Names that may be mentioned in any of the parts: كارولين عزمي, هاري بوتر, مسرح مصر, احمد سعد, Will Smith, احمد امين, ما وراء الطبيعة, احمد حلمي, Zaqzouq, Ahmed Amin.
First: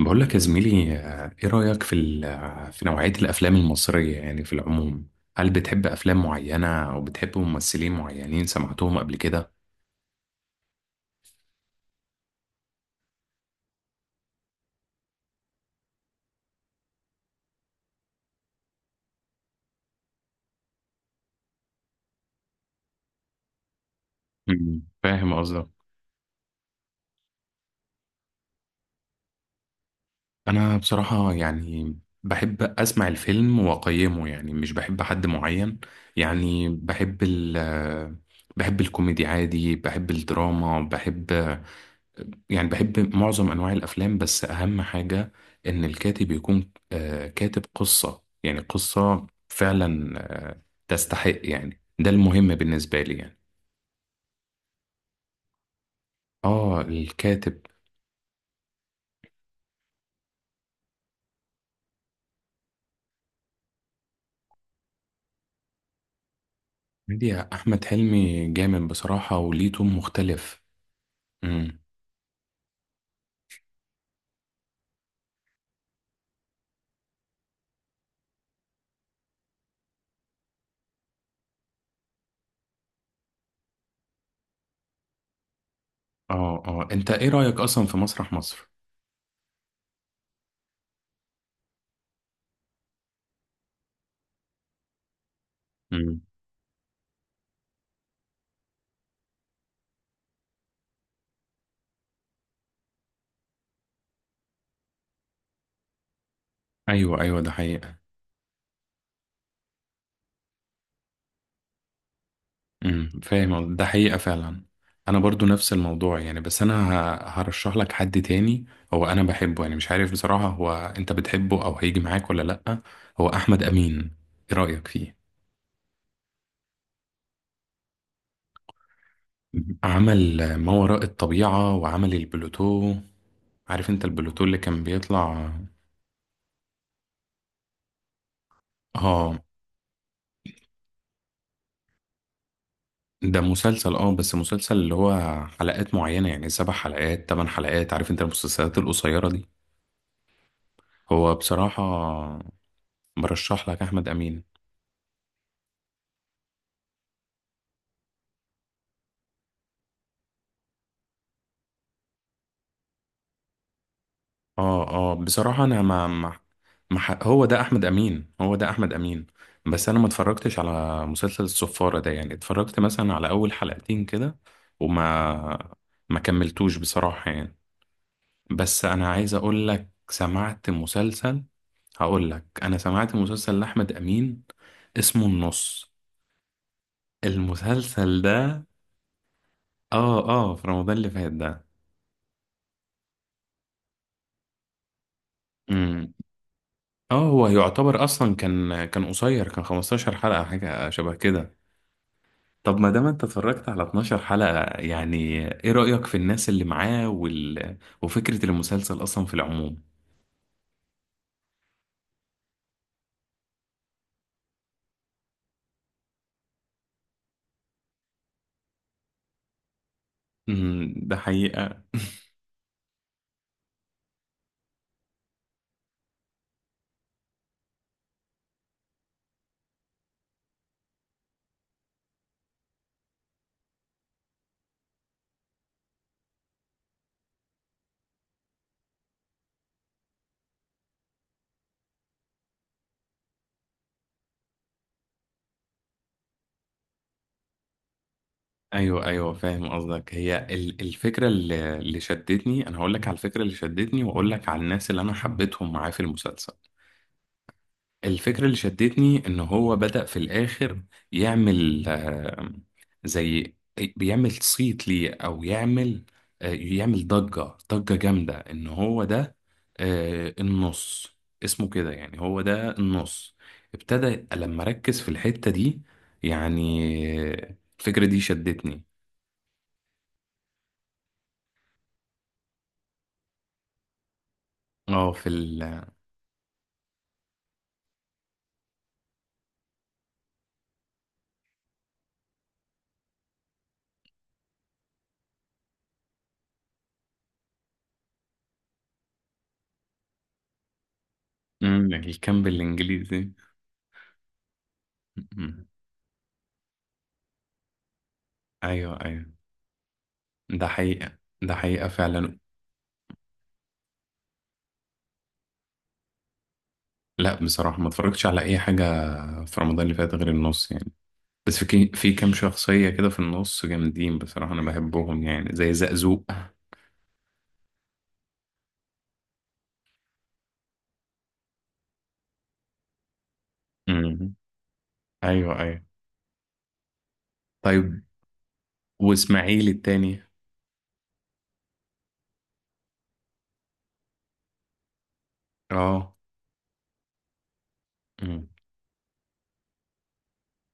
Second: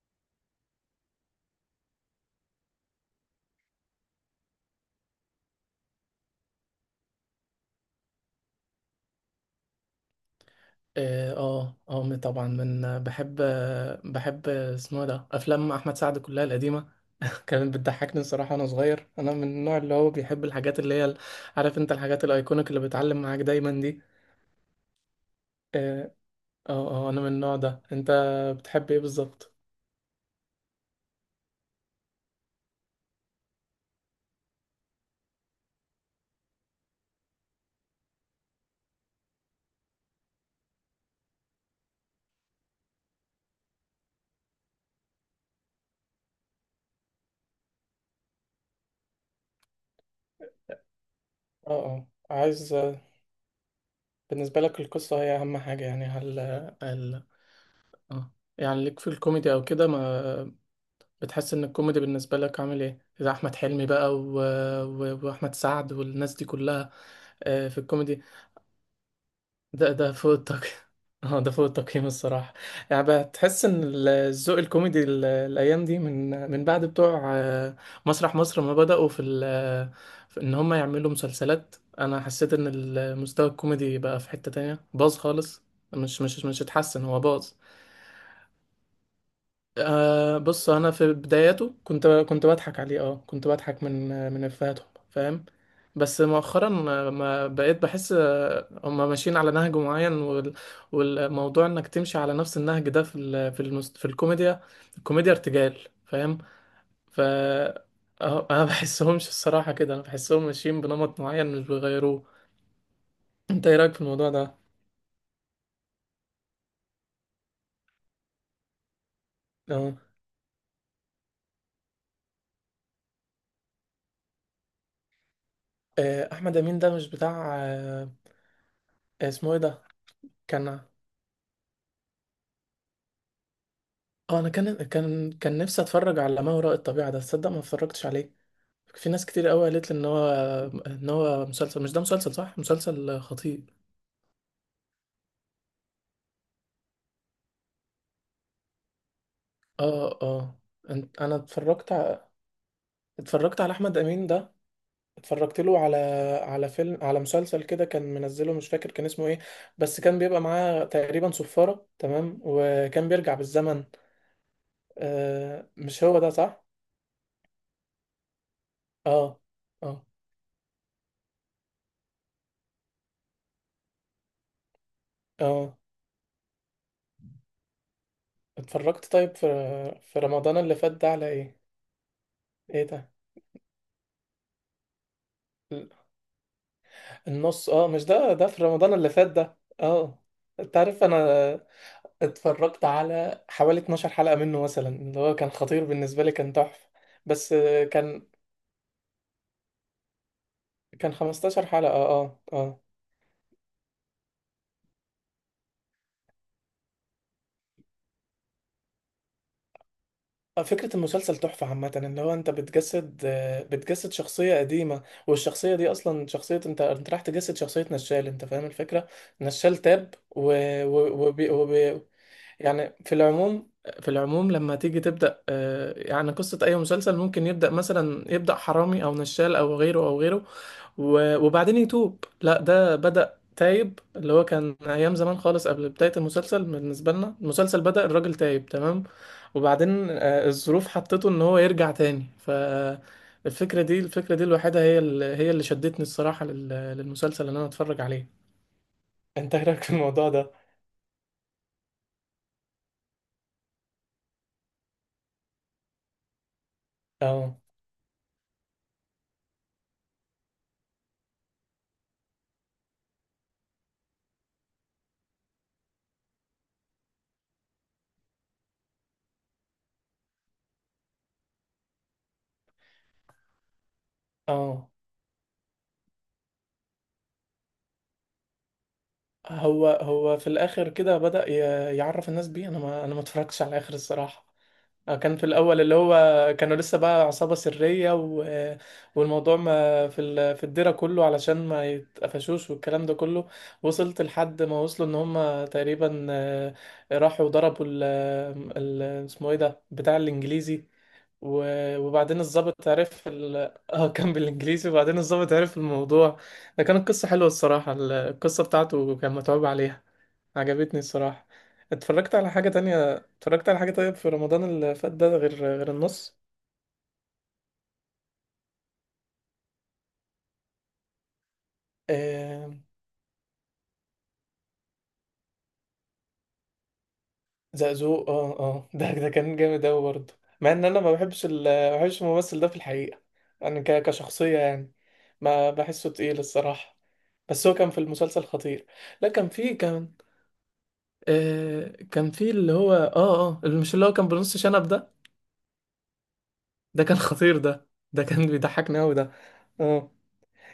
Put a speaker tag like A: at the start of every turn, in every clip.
A: بقول لك يا زميلي ايه رأيك في في نوعية الافلام المصرية يعني في العموم. هل بتحب افلام معينة او بتحب ممثلين معينين سمعتهم قبل كده؟
B: طبعا من بحب، اسمه إيه ده افلام احمد سعد كلها القديمه. كانت بتضحكني الصراحه وانا صغير. انا من النوع اللي هو بيحب الحاجات اللي هي عارف انت، الحاجات الايكونيك اللي بتعلم معاك دايما دي.
A: مم، فاهم قصدك.
B: اه انا من النوع ده. انت بتحب ايه بالظبط؟
A: انا بصراحة يعني بحب اسمع الفيلم واقيمه، يعني مش بحب حد معين، يعني بحب ال آه، بحب الكوميدي عادي، بحب الدراما، بحب يعني بحب معظم أنواع الأفلام، بس أهم حاجة إن الكاتب يكون كاتب قصة، يعني قصة فعلا آه، تستحق،
B: اه
A: يعني
B: اه.
A: ده المهم
B: عايز،
A: بالنسبة لي يعني.
B: بالنسبه لك القصه هي اهم حاجه يعني؟ هل
A: آه
B: هل
A: الكاتب.
B: اه، يعني ليك في الكوميدي او كده؟ ما بتحس ان الكوميدي بالنسبه لك عامل ايه؟ اذا احمد حلمي بقى واحمد سعد والناس دي كلها.
A: ميديا
B: في
A: أحمد
B: الكوميدي،
A: حلمي جامد بصراحة وليه تون
B: ده فوق
A: مختلف.
B: التقييم. اه ده فوق
A: مم.
B: التقييم الصراحه. يعني بتحس ان الذوق الكوميدي الايام دي من بعد بتوع مسرح مصر ما بداوا في، ال... آه، في ان هم يعملوا مسلسلات، انا حسيت ان المستوى الكوميدي بقى في حته تانية باظ خالص. مش مش مش اتحسن،
A: أنت
B: هو
A: إيه
B: باظ.
A: رأيك أصلا في مسرح مصر؟
B: أه بص، انا في بداياته كنت بضحك عليه. اه كنت بضحك من افهاتهم، فاهم؟
A: مم.
B: بس مؤخرا ما بقيت بحس. هم ماشيين على نهج معين وال- والموضوع انك تمشي على نفس النهج ده في في في الكوميديا. الكوميديا ارتجال، فاهم؟
A: أيوه
B: ف
A: أيوه ده حقيقة.
B: انا بحسهمش الصراحة، كده انا بحسهم ماشيين بنمط معين مش بيغيروه.
A: امم،
B: انت
A: فاهم،
B: ايه
A: ده
B: رايك في
A: حقيقة
B: الموضوع ده؟
A: فعلا. انا برضو نفس الموضوع يعني، بس انا هرشح لك حد تاني. هو انا بحبه يعني، مش
B: اه.
A: عارف بصراحة، هو انت بتحبه او هيجي معاك ولا لأ؟ هو احمد امين، ايه رأيك فيه؟
B: احمد امين ده مش بتاع اسمه ايه ده؟
A: عمل ما
B: كان،
A: وراء الطبيعة وعمل البلوتو. عارف انت
B: اه
A: البلوتو
B: انا
A: اللي كان بيطلع؟
B: كان نفسي اتفرج على ما وراء الطبيعة ده، تصدق ما اتفرجتش عليه. في ناس
A: اه
B: كتير قوي قالت لي ان هو، مسلسل، مش ده مسلسل صح، مسلسل
A: ده
B: خطير.
A: مسلسل، اه بس مسلسل اللي هو حلقات معينة، يعني سبع حلقات تمن حلقات، عارف انت المسلسلات القصيرة دي.
B: اه اه.
A: هو
B: انا
A: بصراحة
B: اتفرجت اتفرجت
A: برشح
B: على
A: لك
B: احمد
A: احمد
B: امين
A: امين.
B: ده. اتفرجت له على، على فيلم، على مسلسل كده كان منزله، مش فاكر كان اسمه ايه، بس كان بيبقى معاه تقريبا صفارة، تمام، وكان بيرجع بالزمن.
A: اه اه بصراحة
B: آه
A: انا
B: مش
A: ما
B: هو ده
A: ما
B: صح؟
A: ما ح- هو ده احمد امين، هو ده احمد امين.
B: اه
A: بس انا
B: اه
A: ما اتفرجتش على مسلسل الصفارة ده يعني، اتفرجت مثلا على اول حلقتين كده، وما
B: اه.
A: ما كملتوش بصراحة يعني. بس انا
B: اتفرجت
A: عايز
B: طيب في،
A: اقول لك
B: في رمضان
A: سمعت
B: اللي فات ده على
A: مسلسل،
B: ايه؟
A: هقول لك انا
B: ايه ده؟
A: سمعت مسلسل لاحمد امين اسمه النص،
B: النص؟ اه مش
A: المسلسل
B: ده ده في
A: ده.
B: رمضان اللي فات ده،
A: اه
B: اه.
A: اه في
B: انت
A: رمضان
B: عارف،
A: اللي
B: انا
A: فات ده.
B: اتفرجت على حوالي 12 حلقة منه مثلا، اللي هو كان خطير
A: امم.
B: بالنسبة لي، كان تحفة.
A: اه هو
B: بس
A: يعتبر
B: كان،
A: اصلا كان قصير، كان 15 حلقة حاجة
B: كان
A: شبه كده.
B: 15 حلقة. اه اه
A: طب ما دام انت اتفرجت على 12 حلقة يعني، ايه رأيك في الناس اللي معاه وال... وفكرة المسلسل اصلا في العموم؟
B: فكرة المسلسل تحفة عامة. اللي هو انت بتجسد، بتجسد شخصية قديمة، والشخصية دي اصلا شخصية، انت راح تجسد شخصية نشال، انت فاهم الفكرة. نشال تاب
A: امم، ده
B: و...
A: حقيقة.
B: وبي... يعني في العموم، في العموم لما تيجي تبدأ يعني قصة أي مسلسل، ممكن يبدأ مثلا، يبدأ حرامي أو نشال أو غيره أو غيره وبعدين يتوب، لا ده بدأ تايب، اللي هو كان أيام زمان خالص قبل بداية المسلسل. بالنسبة لنا المسلسل بدأ الراجل تايب، تمام. وبعدين الظروف حطته إن هو يرجع تاني. فالفكرة دي، الفكرة دي الوحيدة هي اللي شدتني الصراحة للمسلسل اللي أنا أتفرج عليه.
A: ايوه ايوه
B: أنت إيه
A: فاهم
B: رأيك في
A: قصدك،
B: الموضوع
A: هي
B: ده؟
A: الفكرة اللي شدتني. انا هقول لك على الفكرة اللي شدتني واقول لك على الناس اللي انا حبيتهم معاه في المسلسل.
B: أه.
A: الفكرة اللي شدتني إن هو بدأ في الآخر يعمل زي بيعمل صيت ليه، أو يعمل يعمل ضجة، ضجة جامدة إن هو ده النص، اسمه كده يعني، هو ده النص. ابتدى لما
B: أه
A: ركز في الحتة دي يعني، الفكرة دي شدتني.
B: هو في الاخر كده بدأ يعرف الناس بيه. انا ما اتفرجتش على الاخر الصراحة.
A: اه في
B: كان في
A: ال،
B: الاول اللي هو كانوا لسه بقى عصابة سرية، والموضوع ما في في الديرة كله علشان ما يتقفشوش والكلام ده كله. وصلت لحد ما وصلوا ان هم تقريبا راحوا ضربوا اسمه ايه ده بتاع الانجليزي، و...
A: مم،
B: وبعدين
A: الكامب
B: الضابط عرف
A: الإنجليزي.
B: اه كان بالانجليزي. وبعدين الضابط
A: مم.
B: عرف الموضوع. ده كانت قصة حلوة الصراحة، القصة
A: أيوه
B: بتاعته
A: أيوه،
B: كان متعوب عليها.
A: ده
B: عجبتني
A: حقيقة،
B: الصراحة.
A: ده حقيقة
B: اتفرجت
A: فعلا.
B: على حاجة تانية، اتفرجت على حاجة طيب في رمضان اللي فات ده غير، النص.
A: لا بصراحة ما اتفرجتش على أي حاجة في رمضان اللي فات غير النص يعني. بس في كام
B: آه...
A: شخصية كده في النص جامدين بصراحة، أنا بحبهم يعني، زي زقزوق.
B: زقزوق اه اه. ده كان جامد أوي برضه، مع إن أنا ما بحبش ما بحبش الممثل ده في الحقيقة، يعني
A: امم.
B: كشخصية يعني.
A: أيوه
B: ما
A: أيوه.
B: بحسه تقيل الصراحة، بس هو كان في
A: طيب،
B: المسلسل خطير. لا كان
A: وإسماعيل
B: في، كان
A: التاني؟
B: كان في اللي هو اه اه اللي، مش اللي هو كان بنص شنب ده.
A: أه.
B: ده كان خطير، ده كان
A: امم.
B: بيضحكني أوي ده. اه.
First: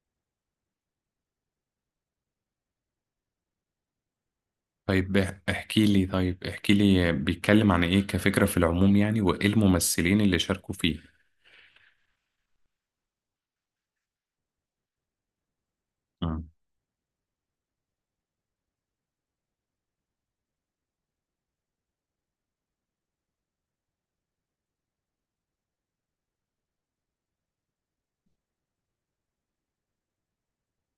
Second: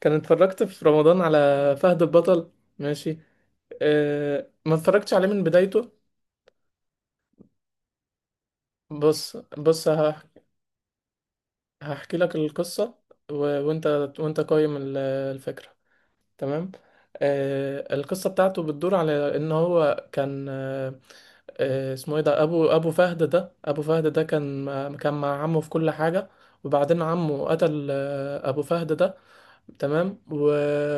B: كان اتفرجت في رمضان على فهد البطل، ماشي. أه ما اتفرجتش
A: طيب
B: عليه من
A: احكي
B: بدايته.
A: لي، طيب احكي لي بيتكلم عن إيه كفكرة في العموم يعني، وإيه
B: بص
A: الممثلين اللي شاركوا فيه؟
B: هحكي لك القصة، و... وانت، قايم الفكرة،
A: امم.
B: تمام. أه القصة بتاعته بتدور على ان هو كان أه اسمه ايه ده، ابو فهد ده. ابو فهد ده كان، كان مع عمه في كل حاجة. وبعدين عمه قتل ابو فهد ده، تمام،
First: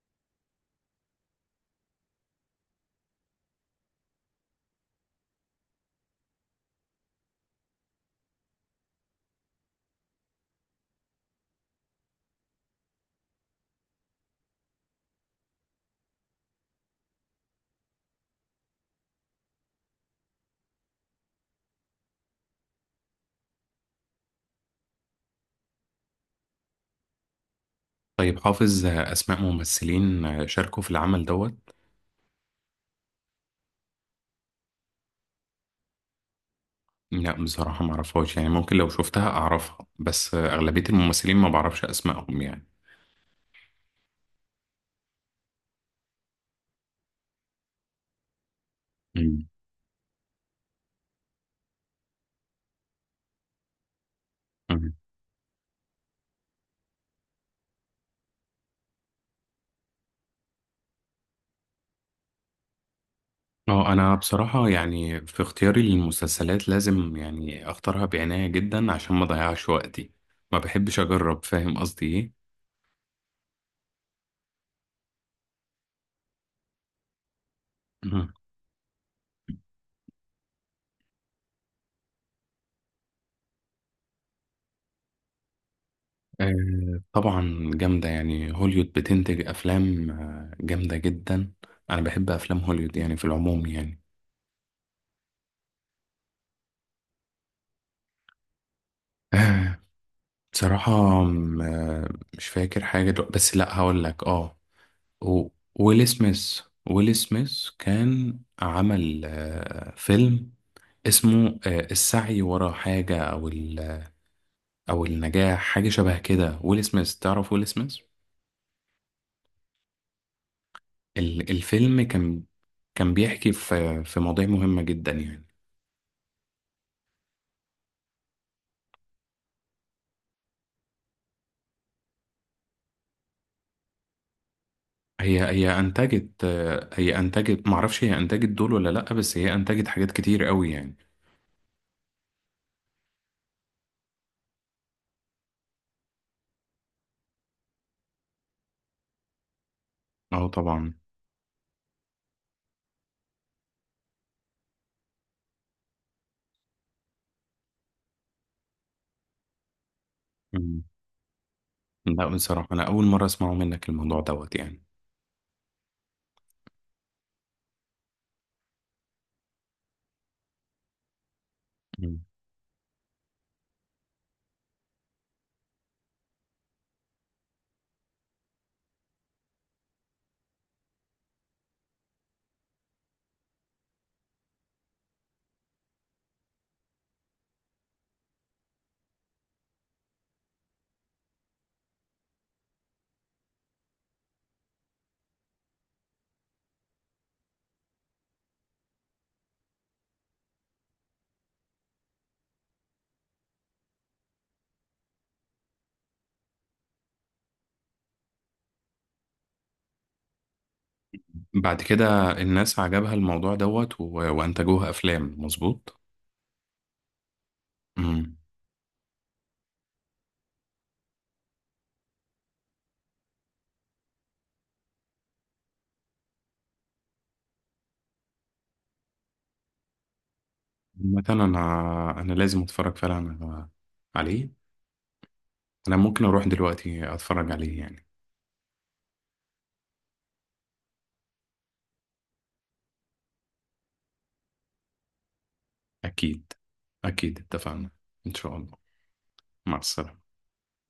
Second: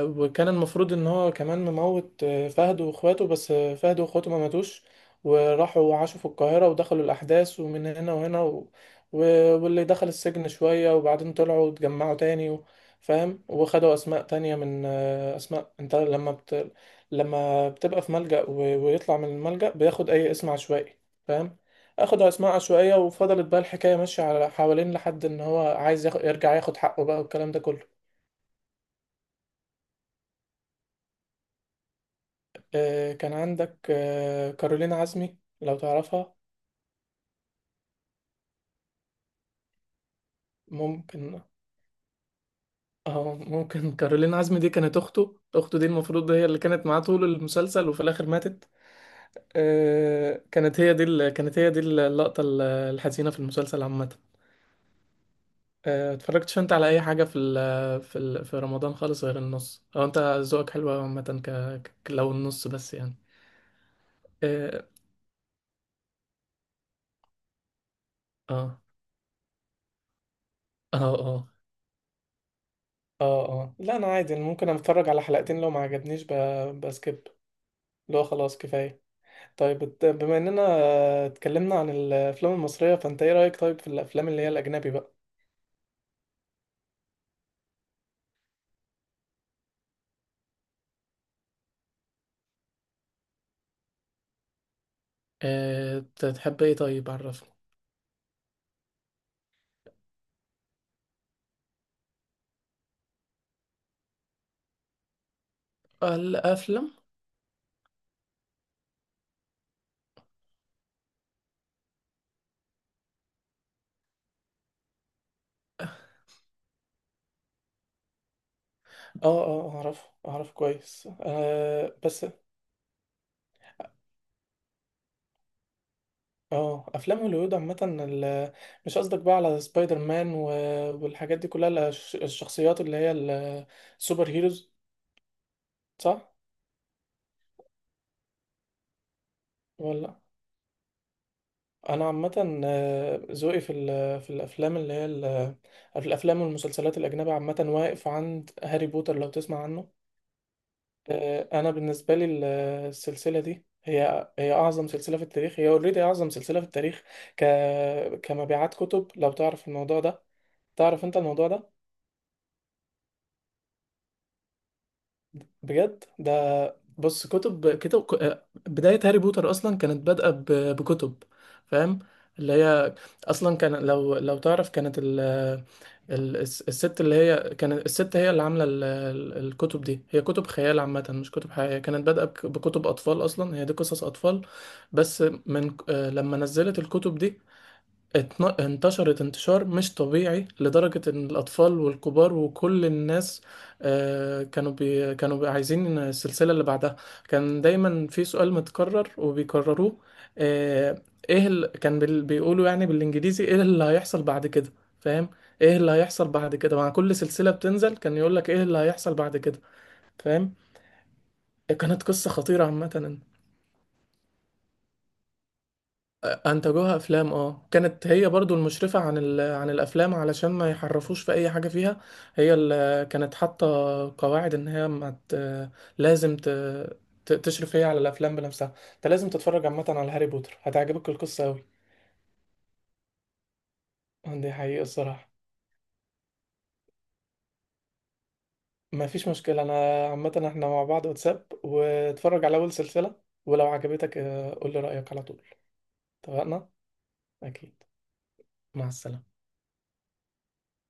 B: وكان المفروض ان هو كمان مموت فهد واخواته، بس فهد واخواته ما ماتوش. وراحوا وعاشوا في القاهرة ودخلوا الأحداث ومن هنا وهنا و... واللي دخل السجن شوية وبعدين طلعوا واتجمعوا تاني، فاهم. وخدوا أسماء تانية من، أسماء أنت لما لما بتبقى في ملجأ ويطلع من الملجأ بياخد أي اسم عشوائي، فاهم. أخدوا أسماء عشوائية وفضلت بقى الحكاية ماشية على حوالين لحد إن هو عايز يرجع ياخد حقه بقى والكلام ده كله.
A: طيب حافظ أسماء ممثلين شاركوا في العمل دوت؟
B: كان عندك كارولين عزمي، لو تعرفها.
A: لا بصراحة ما اعرفهاش يعني، ممكن لو شفتها اعرفها، بس اغلبية الممثلين
B: ممكن.
A: ما بعرفش اسمائهم يعني.
B: اه ممكن، كارولين عزمي دي كانت اخته، اخته دي المفروض هي اللي كانت معاه طول المسلسل، وفي الاخر ماتت.
A: مم.
B: كانت هي دي كانت هي دي اللقطة الحزينة في المسلسل عامة.
A: مم.
B: اتفرجتش انت على اي حاجة في ال، في رمضان خالص غير النص؟ او انت ذوقك حلو أوي عامة؟ لو النص بس يعني.
A: اه انا بصراحة
B: اه
A: يعني في اختياري للمسلسلات لازم يعني اختارها بعناية
B: اه
A: جدا عشان ما اضيعش وقتي، ما
B: اه
A: بحبش اجرب،
B: اه
A: فاهم قصدي ايه؟
B: اه اه. لا انا عادي، أنا ممكن اتفرج على حلقتين لو ما عجبنيش، بسكيب. لا
A: مم.
B: خلاص كفاية. طيب بما اننا اتكلمنا عن الافلام المصرية، فانت ايه رأيك طيب في الافلام اللي هي الاجنبي بقى؟
A: آه طبعا جامدة يعني، هوليوود بتنتج افلام جامدة جدا. انا بحب افلام هوليوود يعني في العموم يعني.
B: اه تحب ايه طيب؟ عرفني
A: آه بصراحة، م- آه، مش فاكر حاجة دلوقتي، بس لا هقول لك اه، و- ويل سميث،
B: الافلام.
A: ويل سميث كان عمل فيلم اسمه السعي ورا حاجة، أو أو النجاح، حاجة شبه كده. ويل سميث، تعرف ويل سميث؟
B: اه اه اعرف، اعرف كويس آه
A: الفيلم
B: بس.
A: كان بيحكي في في مواضيع مهمة جدا يعني.
B: اه افلام هوليوود عامة مش قصدك بقى على سبايدر مان والحاجات دي كلها، الشخصيات اللي هي السوبر هيروز.
A: هي
B: صح؟
A: أنتجت، هي أنتجت، معرفش هي أنتجت دول ولا لأ، بس هي أنتجت حاجات
B: ولا.
A: كتير قوي يعني.
B: انا عامه ذوقي في في الافلام اللي هي في الافلام والمسلسلات الاجنبيه عامه واقف عند هاري بوتر، لو تسمع عنه.
A: أه طبعا.
B: انا بالنسبه لي السلسله دي هي اعظم سلسله في التاريخ، هي اوريدي اعظم سلسله في التاريخ ك كمبيعات كتب، لو تعرف الموضوع ده.
A: مم.
B: تعرف انت الموضوع ده؟
A: لا بصراحة أنا أول مرة أسمعه منك الموضوع دوت يعني.
B: بجد ده، بص، كتب كتب ك- آه، بداية هاري بوتر أصلا كانت بادئة بكتب، فاهم، اللي هي أصلا كان، لو تعرف كانت الست اللي هي كانت، الست هي اللي عاملة الكتب دي، هي كتب خيال عامة مش كتب حقيقية. كانت بادئة بكتب أطفال أصلا، هي دي قصص أطفال. بس من لما نزلت الكتب دي انتشرت انتشار مش طبيعي، لدرجة ان الاطفال والكبار وكل الناس كانوا بي عايزين السلسلة اللي بعدها. كان دايما في سؤال متكرر وبيكرروه، آه، ايه كان بيقولوا يعني بالانجليزي ايه اللي هيحصل بعد كده، فاهم. ايه اللي هيحصل بعد كده مع كل سلسلة بتنزل، كان يقولك ايه اللي هيحصل بعد كده، فاهم.
A: بعد
B: كانت
A: كده
B: قصة خطيرة
A: الناس عجبها
B: عامة.
A: الموضوع دوت و... وانتجوها افلام، مظبوط.
B: انتجوها افلام، اه كانت هي
A: امم.
B: برضو المشرفة عن عن الافلام علشان ما يحرفوش في اي حاجة فيها. هي اللي كانت حاطة قواعد ان هي ما ت... لازم ت... تشرف هي على الافلام بنفسها. انت لازم تتفرج عامة على هاري بوتر، هتعجبك
A: مثلا
B: القصة اوي.
A: انا لازم اتفرج فعلا
B: اه،
A: عليه،
B: دي حقيقة الصراحة.
A: انا ممكن اروح دلوقتي اتفرج عليه يعني.
B: ما فيش مشكلة، انا عامة احنا مع بعض واتساب واتفرج على اول سلسلة، ولو عجبتك قول لي رأيك على طول.
A: اكيد،
B: اتفقنا؟
A: اكيد
B: اكيد.
A: اتفقنا. ان شاء الله.
B: مع السلامة.
A: مع السلامة.